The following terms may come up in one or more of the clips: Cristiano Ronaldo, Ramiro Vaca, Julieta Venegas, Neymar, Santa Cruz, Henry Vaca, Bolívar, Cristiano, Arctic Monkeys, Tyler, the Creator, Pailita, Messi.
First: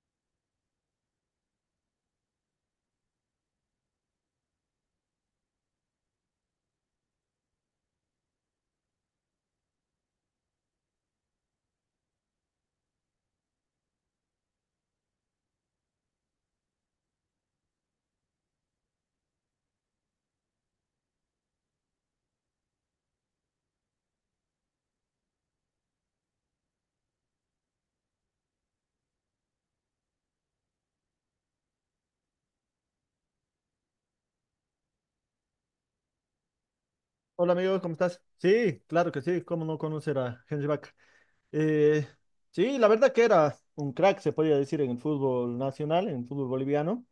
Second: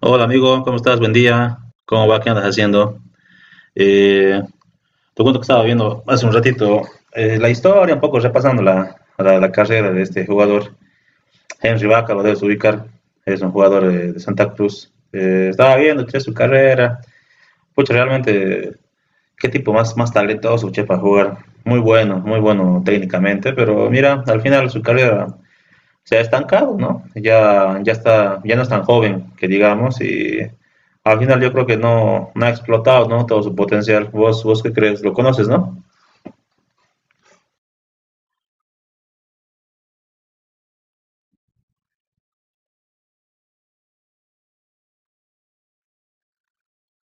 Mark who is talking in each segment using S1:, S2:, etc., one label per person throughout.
S1: Hola amigo, ¿cómo estás? Buen día. ¿Cómo va? ¿Qué andas haciendo? Eh, Te cuento que estaba viendo hace un ratito la historia, un poco repasando la carrera de este jugador. Henry Vaca, lo debes ubicar, es un jugador de Santa Cruz. Estaba viendo che, su carrera. Pucha, realmente, qué tipo más talentoso che, para jugar. Muy bueno, muy bueno técnicamente, pero mira, al final su carrera se ha estancado, ¿no? Ya, ya, está, ya no es tan joven, que digamos, y al final yo creo que no ha explotado, ¿no? Todo su potencial. ¿Vos qué crees? ¿Lo conoces, no?
S2: Hola amigo, ¿cómo estás? Sí, claro que sí, ¿cómo no conocer a Henry Vaca? Eh, sí, la verdad que era un crack, se podría decir, en el fútbol nacional, en el fútbol boliviano.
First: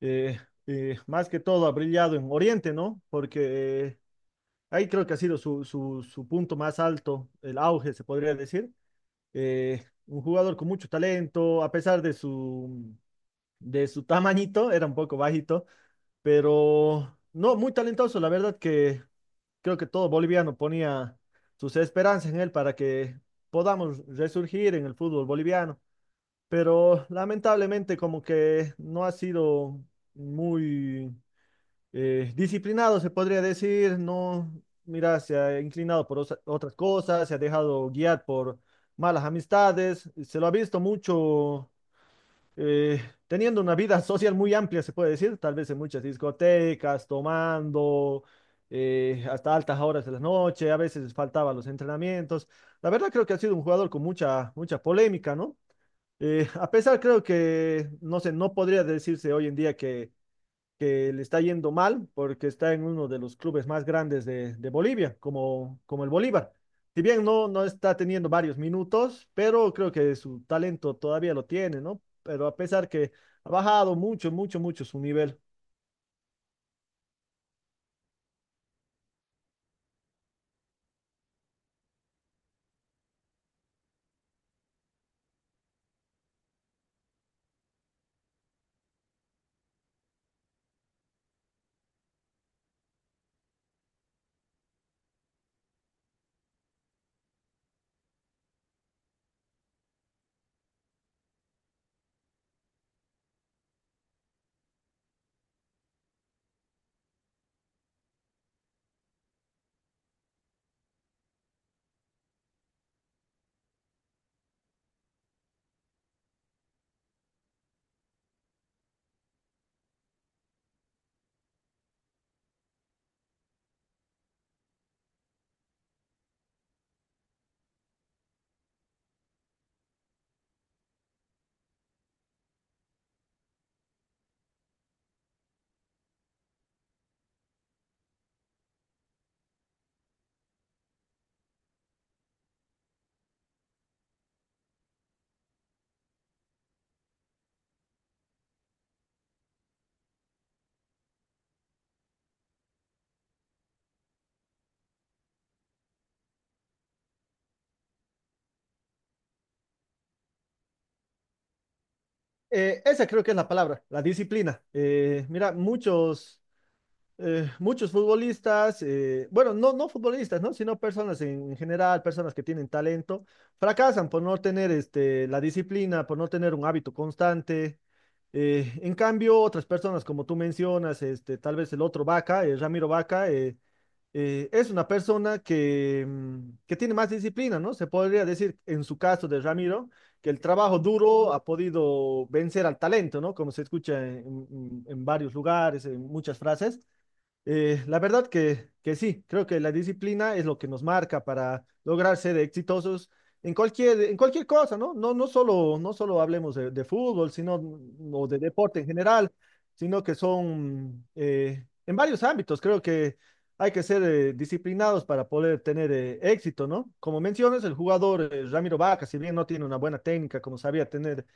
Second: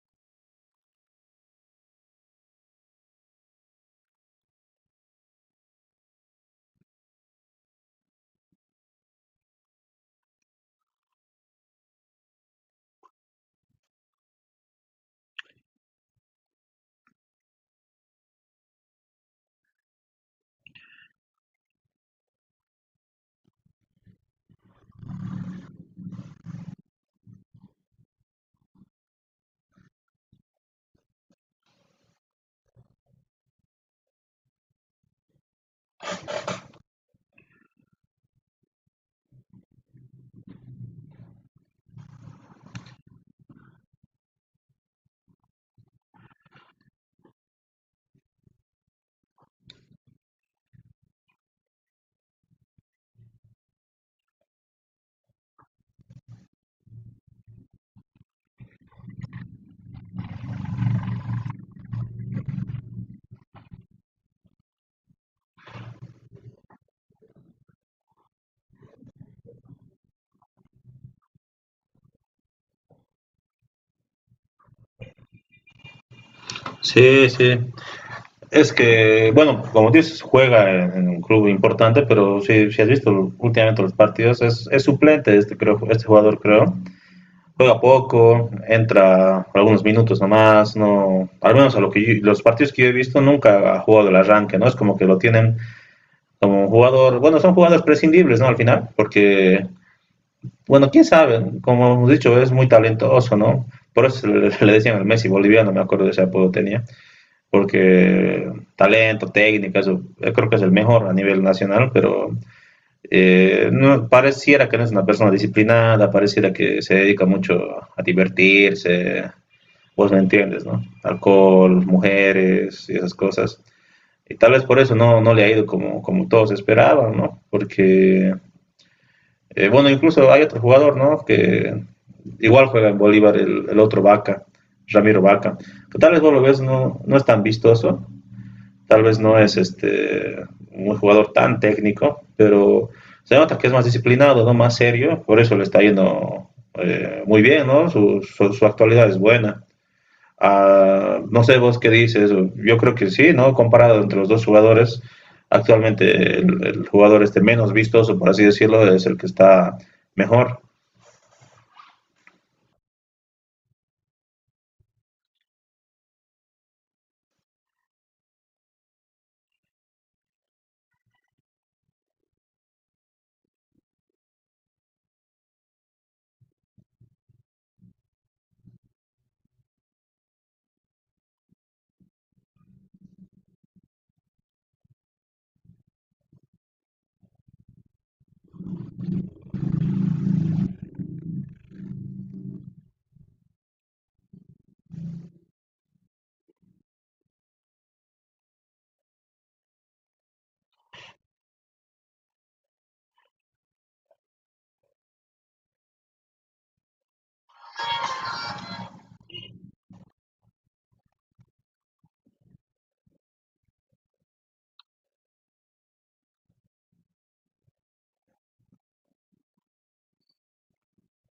S2: Eh, más que todo ha brillado en Oriente, ¿no? Porque ahí creo que ha sido su punto más alto, el auge, se podría decir. Eh, un jugador con mucho talento, a pesar de su tamañito, era un poco bajito, pero no, muy talentoso, la verdad que creo que todo boliviano ponía sus esperanzas en él para que podamos resurgir en el fútbol boliviano. Pero lamentablemente como que no ha sido muy disciplinado, se podría decir, no, mira, se ha inclinado por otras cosas, se ha dejado guiar por malas amistades, se lo ha visto mucho eh, teniendo una vida social muy amplia, se puede decir, tal vez en muchas discotecas, tomando hasta altas horas de la noche, a veces faltaba los entrenamientos. La verdad creo que ha sido un jugador con mucha, mucha polémica, ¿no? A pesar creo que, no sé, no podría decirse hoy en día que le está yendo mal porque está en uno de los clubes más grandes de Bolivia, como el Bolívar. Si bien no está teniendo varios minutos, pero creo que su talento todavía lo tiene, ¿no? Pero a pesar que ha bajado mucho, mucho, mucho su nivel.
S1: Sí, sí. Es que, bueno, como dices, juega en un club importante, pero si has visto últimamente los partidos, es suplente este, creo, este jugador, creo. Juega poco, entra algunos minutos nomás, no, al menos a lo que los partidos que yo he visto nunca ha jugado el arranque, ¿no? Es como que lo tienen como un jugador, bueno, son jugadores prescindibles, ¿no? Al final, porque, bueno, quién sabe, como hemos dicho, es muy talentoso, ¿no? Por eso le decían el Messi boliviano, me acuerdo de ese apodo tenía, porque talento, técnica, eso, yo creo que es el mejor a nivel nacional, pero no, pareciera que no es una persona disciplinada, pareciera que se dedica mucho a divertirse, vos me entiendes, ¿no? Alcohol, mujeres y esas cosas. Y tal vez por eso no le ha ido como, como todos esperaban, ¿no? Porque, bueno, incluso hay otro jugador, ¿no? Que igual juega en Bolívar, el otro Vaca, Ramiro Vaca. Pero tal vez vos lo ves, no es tan vistoso, tal vez no es este, un jugador tan técnico, pero se nota que es más disciplinado, ¿no? Más serio, por eso le está yendo muy bien, ¿no? Su actualidad es buena. No sé vos qué dices, yo creo que sí, ¿no? Comparado entre los dos jugadores, actualmente jugador este menos vistoso, por así decirlo, es el que está mejor.
S2: Esa creo que es la palabra, la disciplina. Mira, muchos futbolistas, bueno, no futbolistas, ¿no? Sino personas en general, personas que tienen talento, fracasan por no tener la disciplina, por no tener un hábito constante. En cambio, otras personas, como tú mencionas, tal vez el otro Vaca, Ramiro Vaca, es una persona que tiene más disciplina, ¿no? Se podría decir, en su caso de Ramiro, que el trabajo duro ha podido vencer al talento, ¿no? Como se escucha en varios lugares, en muchas frases. La verdad que sí, creo que la disciplina es lo que nos marca para lograr ser exitosos en cualquier cosa, ¿no? No solo hablemos de fútbol, sino o de deporte en general, sino que son en varios ámbitos. Creo que hay que ser disciplinados para poder tener éxito, ¿no? Como mencionas, el jugador Ramiro Vaca, si bien no tiene una buena técnica como sabía tener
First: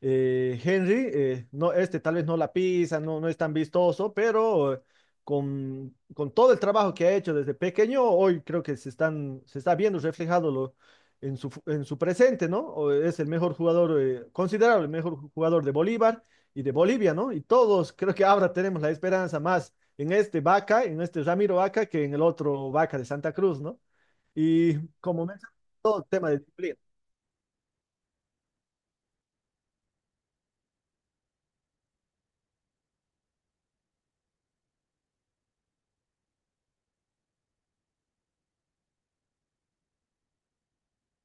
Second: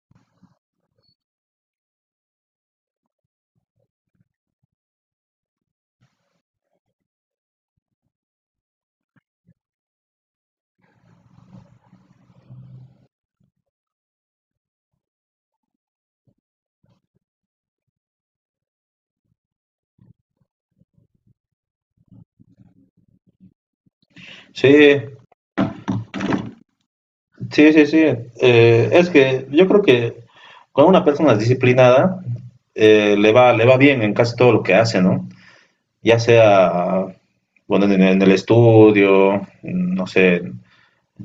S2: Henry, no, este tal vez no la pisa, no es tan vistoso, pero con todo el trabajo que ha hecho desde pequeño, hoy creo que se está viendo reflejado en su presente, ¿no? O es el mejor jugador, considerable el mejor jugador de Bolívar y de Bolivia, ¿no? Y todos creo que ahora tenemos la esperanza más en este Vaca, en este Ramiro Vaca, que en el otro Vaca de Santa Cruz, ¿no? Y
S1: Sí,
S2: como mencioné, todo el tema de disciplina.
S1: sí, sí, sí. Es que yo creo que con una persona disciplinada le va bien en casi todo lo que hace, ¿no? Ya sea, bueno, en el estudio, no sé, en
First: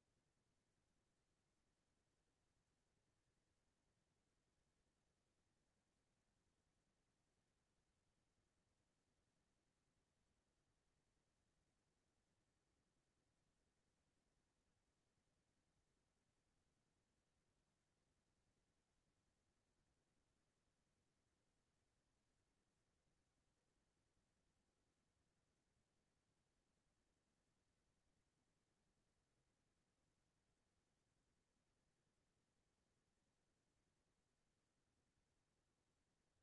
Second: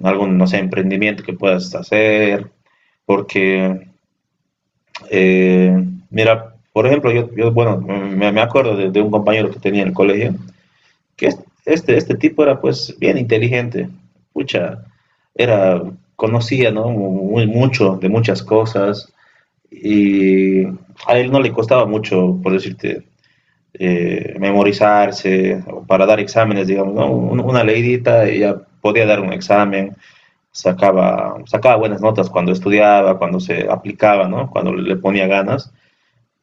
S1: algún, no sé, emprendimiento que puedas hacer, porque Eh, mira, por ejemplo, yo bueno, me acuerdo un compañero que tenía en el colegio, que este tipo era pues bien inteligente, pucha, era, conocía, ¿no? Muy, mucho de muchas cosas y a él no le costaba mucho, por decirte, memorizarse o para dar exámenes, digamos, ¿no? Una leidita, ella podía dar un examen, sacaba buenas notas cuando estudiaba, cuando se aplicaba, ¿no? Cuando le ponía ganas.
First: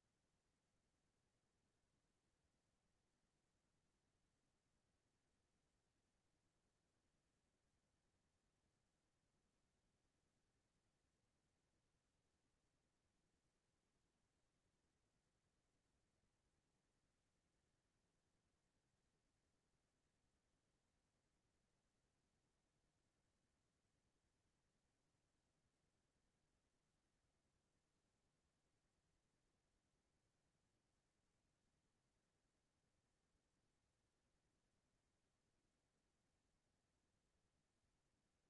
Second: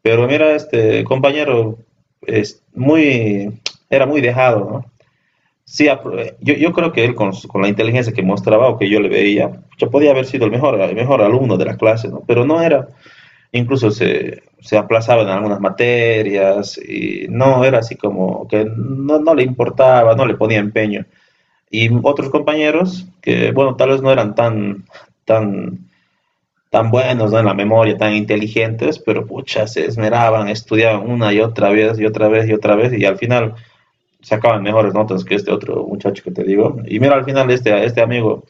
S1: Pero mira, este compañero es muy, era muy dejado, ¿no? Sí, yo creo que él con la inteligencia que mostraba o que yo le veía, ya podía haber sido el mejor alumno de la clase, ¿no? Pero no era, incluso se aplazaba en algunas materias y no era así como que no le importaba, no le ponía empeño. Y otros compañeros que, bueno, tal vez no eran tan, tan tan buenos ¿no? en la memoria, tan inteligentes, pero pucha, se esmeraban, estudiaban una y otra vez y otra vez y otra vez y al final sacaban mejores notas que este otro muchacho que te digo. Y mira, al final este amigo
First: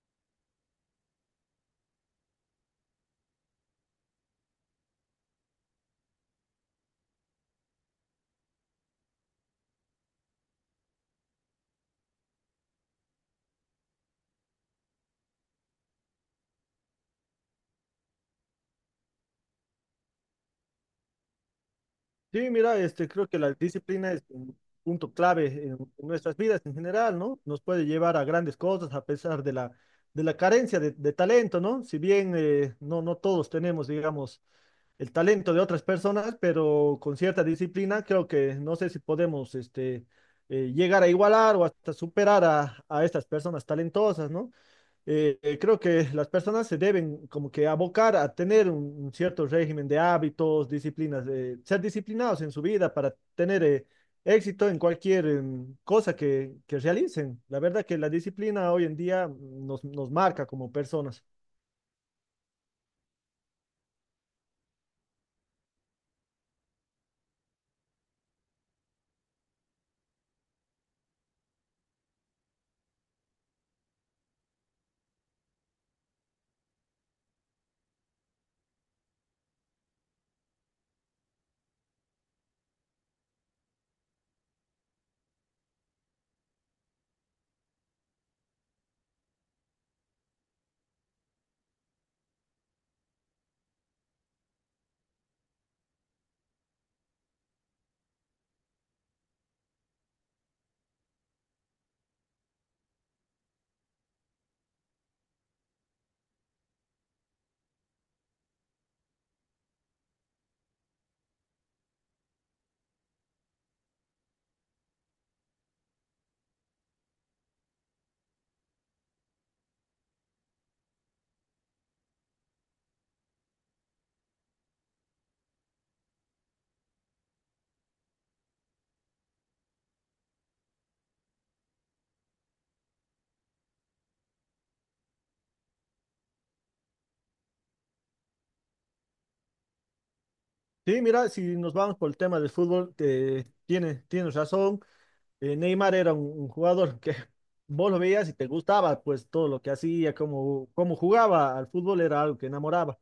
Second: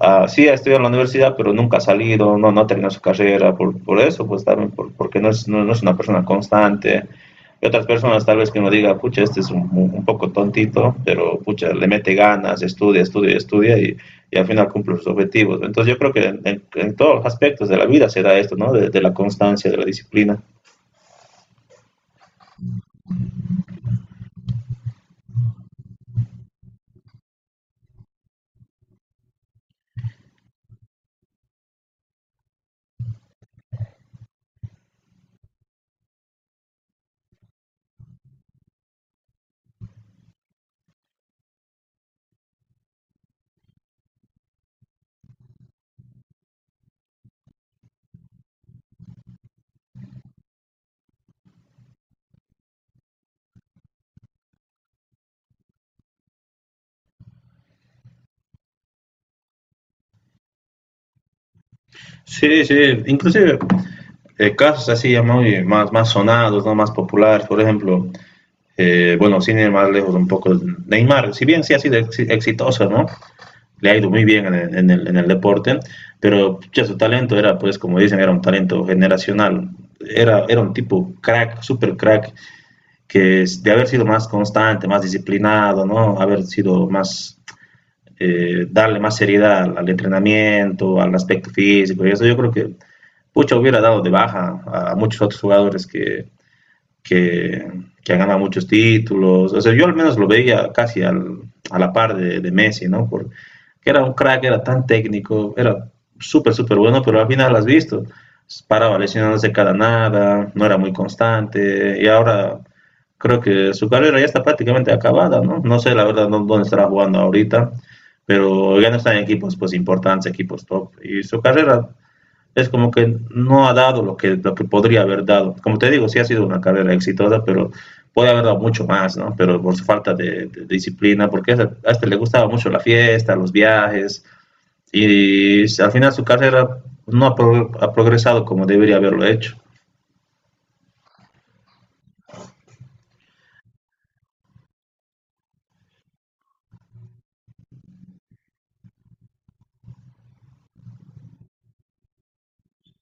S1: ah, sí ha estudiado en la universidad, pero nunca ha salido, no ha terminado su carrera, por eso, pues también, porque no es una persona constante. Y otras personas tal vez que uno diga, pucha, este es un poco tontito, pero pucha, le mete ganas, estudia, estudia, estudia y al final cumple sus objetivos. Entonces yo creo que en todos los aspectos de la vida se da esto, ¿no? De la constancia, de la disciplina.
S2: Sí, mira, creo que la disciplina es un punto clave en nuestras vidas en general, ¿no? Nos puede llevar a grandes cosas a pesar de la carencia de talento, ¿no? Si bien no todos tenemos, digamos, el talento de otras personas, pero con cierta disciplina creo que no sé si podemos llegar a igualar o hasta superar a estas personas talentosas, ¿no? Creo que las personas se deben como que abocar a tener un cierto régimen de hábitos, disciplinas, ser disciplinados en su vida para tener éxito en cualquier cosa que realicen. La verdad que la disciplina hoy en día nos marca como personas.
S1: Sí, sí, inclusive casos así ya muy más, más sonados, ¿no? Más populares, por ejemplo, bueno, sin ir más lejos un poco, Neymar, si bien sí ha sido ex exitoso, ¿no? Le ha ido muy bien en el deporte, pero ya su talento era, pues, como dicen, era un talento generacional. Era un tipo crack, super crack, que de haber sido más constante, más disciplinado, ¿no? Haber sido más, darle más seriedad entrenamiento, al aspecto físico y eso, yo creo que pucha hubiera dado de baja a muchos otros jugadores que, que ha ganado muchos títulos. O sea, yo al menos lo veía casi a la par de Messi, ¿no? Porque era un crack, era tan técnico, era súper, súper bueno, pero al final lo has visto. Paraba lesionándose cada nada, no era muy constante, y ahora creo que su carrera ya está prácticamente acabada, ¿no? No sé la verdad no, dónde estará jugando ahorita, pero ya no está en equipos pues importantes, equipos top. Y su carrera es como que no ha dado lo que podría haber dado. Como te digo, sí ha sido una carrera exitosa, pero puede haber dado mucho más, ¿no? Pero por su falta de disciplina, porque este le gustaba mucho la fiesta, los viajes, y al final su carrera no ha, pro, ha progresado como debería haberlo hecho.
S2: Sí, mira, si nos vamos por el tema del fútbol, tienes razón. Neymar era un jugador que vos lo veías y te gustaba, pues todo lo que hacía, cómo jugaba al fútbol era algo que enamoraba.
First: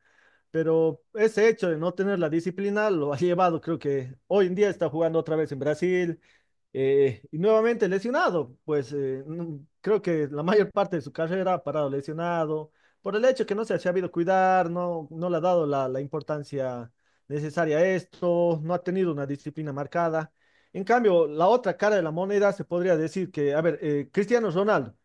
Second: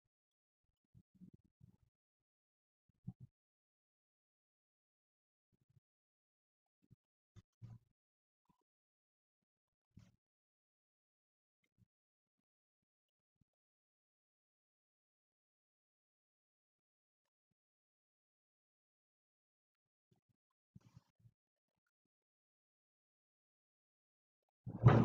S2: Pero ese hecho de no tener la disciplina lo ha llevado, creo que hoy en día está jugando otra vez en Brasil, y nuevamente lesionado, pues creo que la mayor parte de su carrera ha parado lesionado por el hecho que no se ha sabido cuidar, no le ha dado la importancia necesaria a esto, no ha tenido una disciplina marcada. En cambio, la otra cara de la moneda se podría decir que, a ver, Cristiano Ronaldo.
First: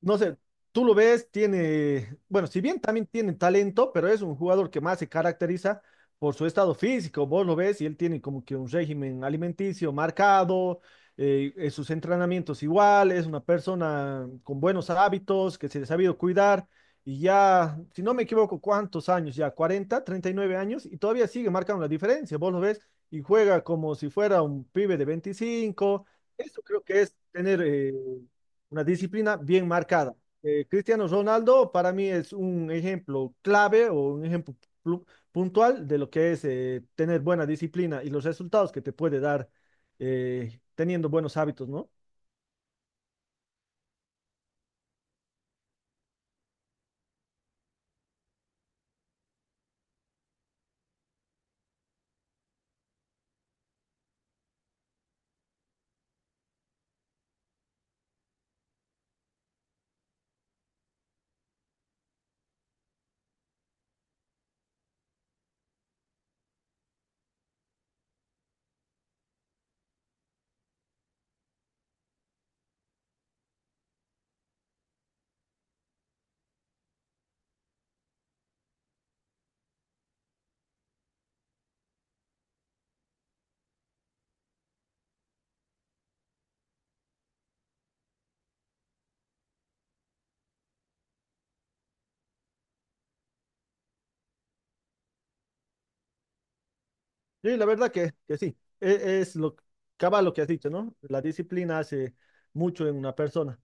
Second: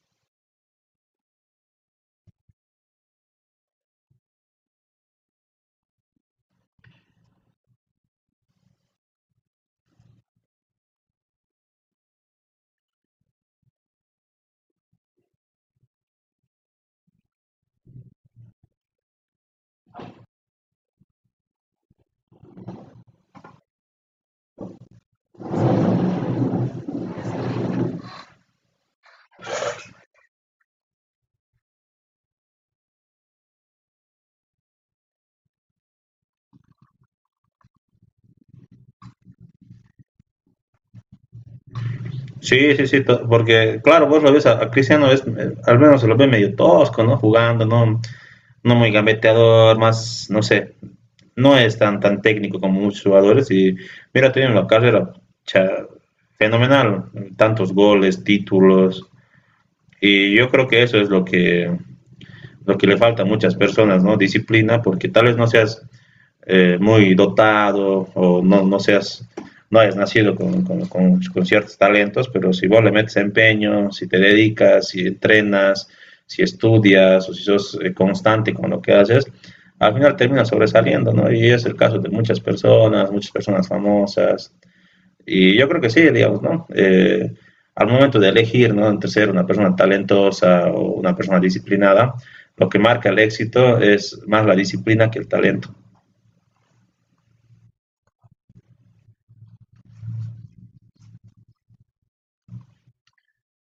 S2: No sé, tú lo ves, bueno, si bien también tiene talento, pero es un jugador que más se caracteriza por su estado físico. Vos lo ves y él tiene como que un régimen alimenticio marcado, sus entrenamientos igual, es una persona con buenos hábitos, que se le ha sabido cuidar y ya, si no me equivoco, ¿cuántos años ya? cuarenta 39 años y todavía sigue marcando la diferencia. Vos lo ves y juega como si fuera un pibe de 25. Eso creo que es tener una disciplina bien marcada. Cristiano Ronaldo para mí es un ejemplo clave o un ejemplo plu- puntual de lo que es tener buena disciplina y los resultados que te puede dar teniendo buenos hábitos, ¿no?
S1: Sí, sí, sí, porque claro, vos lo ves a Cristiano, es, al menos se lo ve medio tosco, ¿no? Jugando, ¿no? No muy gambeteador, más, no sé, no es tan, tan técnico como muchos jugadores y mira, tiene una carrera cha, fenomenal, tantos goles, títulos y yo creo que eso es lo que le falta a muchas personas, ¿no? Disciplina, porque tal vez no seas muy dotado o no seas no hayas nacido ciertos talentos, pero si vos le metes empeño, si te dedicas, si entrenas, si estudias o si sos constante con lo que haces, al final termina sobresaliendo, ¿no? Y es el caso de muchas personas famosas. Y yo creo que sí, digamos, ¿no? Al momento de elegir, ¿no? Entre ser una persona talentosa o una persona disciplinada, lo que marca el éxito es más la disciplina que el talento.
S2: Sí, la verdad que sí. Es, lo cabal lo que has dicho, ¿no? La disciplina hace mucho en una persona.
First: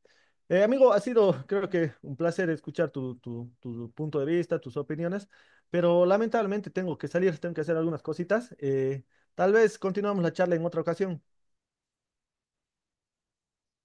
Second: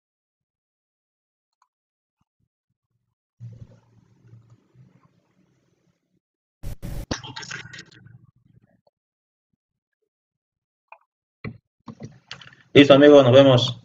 S2: Amigo, ha sido, creo que, un placer escuchar tu punto de vista, tus opiniones, pero lamentablemente tengo que salir, tengo que hacer algunas cositas. Tal vez continuamos la charla en otra ocasión.
S1: Listo amigos, nos vemos.